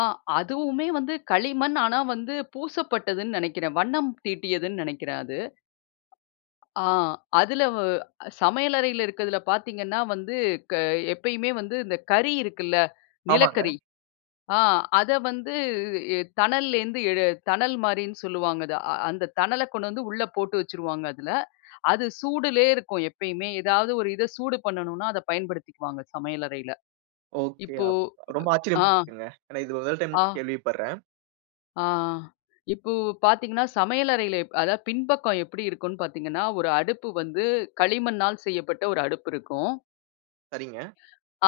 ஆ, அதுவுமே வந்து களிமண். ஆனா வந்து பூசப்பட்டதுன்னு நெனைக்கிறேன். வண்ணம் தீட்டியதுன்னு நெனைக்கிறேன். அது. ஆ அதில வ சமையல் அறையில இருக்கிறதுல பார்த்தீங்கன்னா வந்து, க எப்பயுமே வந்து இந்த கறி இருக்குல்ல. ஆமாங்க. நிலக்கரி. ஆ அத வந்து எ தணல்லேருந்து எடு தணல் மாரின்னு சொல்லுவாங்க அத. அந்த தணல கொண்டு வந்து உள்ள போட்டு வச்சுருவாங்க அதில. அது சூடுலேயே இருக்கும் எப்பயுமே. ஏதாவது ஒரு இத சூடு பண்ணணுன்னா அத பயன்படுத்திக்குவாங்க சமையல் அறையில. ஒகே இப்போ அப் ரொம்ப ஆ, ஆச்சரியமா இருக்குங்க. ஏன்னா, இது [unintelligible] டைம் ஆ. கேள்விப்பட்றேன். ஆ, ஆ. இப்போ பார்த்தீங்கன்னா சமையல் அறையில எப் அதாவது பின்பக்கம் எப்பிடி இருக்குன்னு பார்த்தீங்கன்னா, ஒரு அடுப்பு வந்து களிமண்ணால் செய்யப்பட்ட ஒரு அடுப்பு இருக்கும். சரிங்க.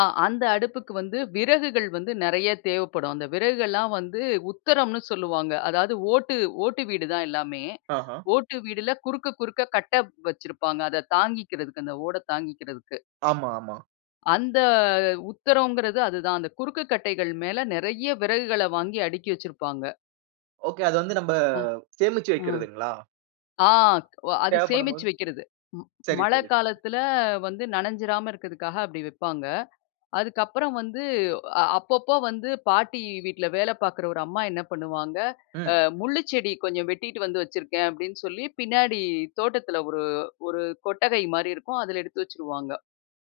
ஆ அந்த அடுப்புக்கு வந்து விறகுகள் வந்து நெறைய தேவைப்படும். அந்த விறகுகல்லாம் வந்து உத்திரம்ன்னு சொல்லுவாங்க. அதாவது ஓட்டு, ஓட்டு வீடு தான் எல்லாமே. ஆஹ. ஓட்டு வீடுல குறுக்க, குறுக்க கட்டை வச்சிருப்பாங்க. அதை தாங்கிக்கிறதுக்கு அந்த ஓட தாங்கிக்கிறதுக்கு. ஆமா, ஆமா. அந்த உத்திரங்கிறது அதுதான். அந்த குறுக்குக் கட்டைகள் மேல நெறைய விறகுகள வாங்கி அடுக்கி வச்சிருப்பாங்க. ஒகே. அத வந்து நம்ப அ. சேமிச்சு அ வைக்கறதுங்களா? ஆ, ஒ அது சேமிச்சு தேவைப்படும்போது வக்கிறது. ம் சரி, மழ சரி. காலத்தில வந்து நனஞ்சிராம இருக்கிறதுக்காக அப்பிடி வப்பாங்க. அதுக்கப்புறம் வந்து அ அப்பப்போ வந்து பாட்டி வீட்ல வேலை பார்க்குற ஒரு அம்மா என்ன பண்ணுவாங்க, அ ம். முள்ளு செடி கொஞ்சம் வெட்டிட்டு வந்து வச்சிருக்கேன் அப்பிடின்னு சொல்லி பின்னாடி தோட்டத்தில ஒரு, ஒரு கொட்டகைமாரி இருக்கும். அதில எடுத்து வச்சுருவாங்க.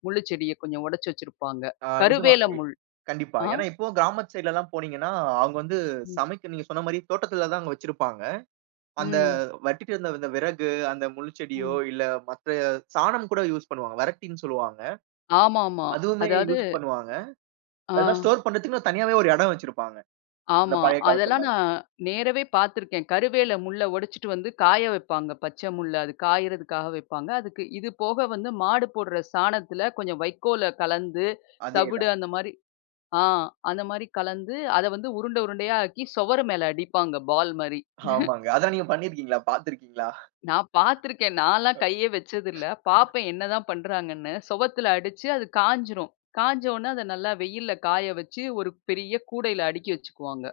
முள்ளுச்செடிய கொஞ்சம் உடைச்சி வச்சிருப்பாங்க. ஆ நிஜமாங்க. கருவேல முள். கண்டிப்பா. ஆ. ஏன்னா, இப்பவும் கிராமத்து சைட் லல்லாம் போனீங்கன்னா, அவுங்க வந்து ம். சமைக்க நீங்க சொன்னமாரி தோட்டத்தில தான் அங்க வச்சிருப்பாங்க. அந்த ம். வெட்டிட்டு வந்த அந்த விறகு அந்த முள் செடியோ! ம். இல்ல மத்த சாணம் கூட யூஸ் பண்ணுவாங்க. வரட்டின்னு சொல்லுவாங்க. ஆமா, ஆமா. அதுவுமே அதாவது யூஸ் பண்ணுவாங்க. ஆ. அதெல்லாம் ஸ்டோர் பண்றதுக்குன்னே தனியாவே ஒரு எடம் வச்சிருப்பாங்க. அந்த ஆமா. பழைய அதெல்லாம் காலத்திலலாம். நான் நேரவே பார்த்துருக்கேன். கருவேல முள்ள ஒடச்சிட்டு வந்து காய வைப்பாங்க. பச்சை முள்ள. அது காயிறதுக்காக வைப்பாங்க. அதுக்கு இது போக வந்து மாடு போடுற சாணத்தில கொஞ்சம் வைக்கோல கலந்து அதே தவிடு தான். அந்தமாரி ஆ அந்தமாரி கலந்து அத வந்து உருண்டை, உருண்டையாக்கி சுவரு மேல அடிப்பாங்க பால்மாரி ஆமாங்க. அதெல்லாம் நீங்க பண்ணிருக்கீங்களா? பாத்துருக்கீங்களா? நான் பார்த்து இருக்கிறேன். நான்லாம் கையே வச்சதில்ல. [unintelligible] பார்ப்பேன் என்ன தான் பண்றாங்கன்னு. சுவத்தில அடிச்சு அது காஞ்சிரும். காய்ஞ்ச உடனே அத நல்லா வெயில்ல காய வச்சு ஒரு பெரிய கூடையில அடுக்கி வச்சுக்குவாங்க.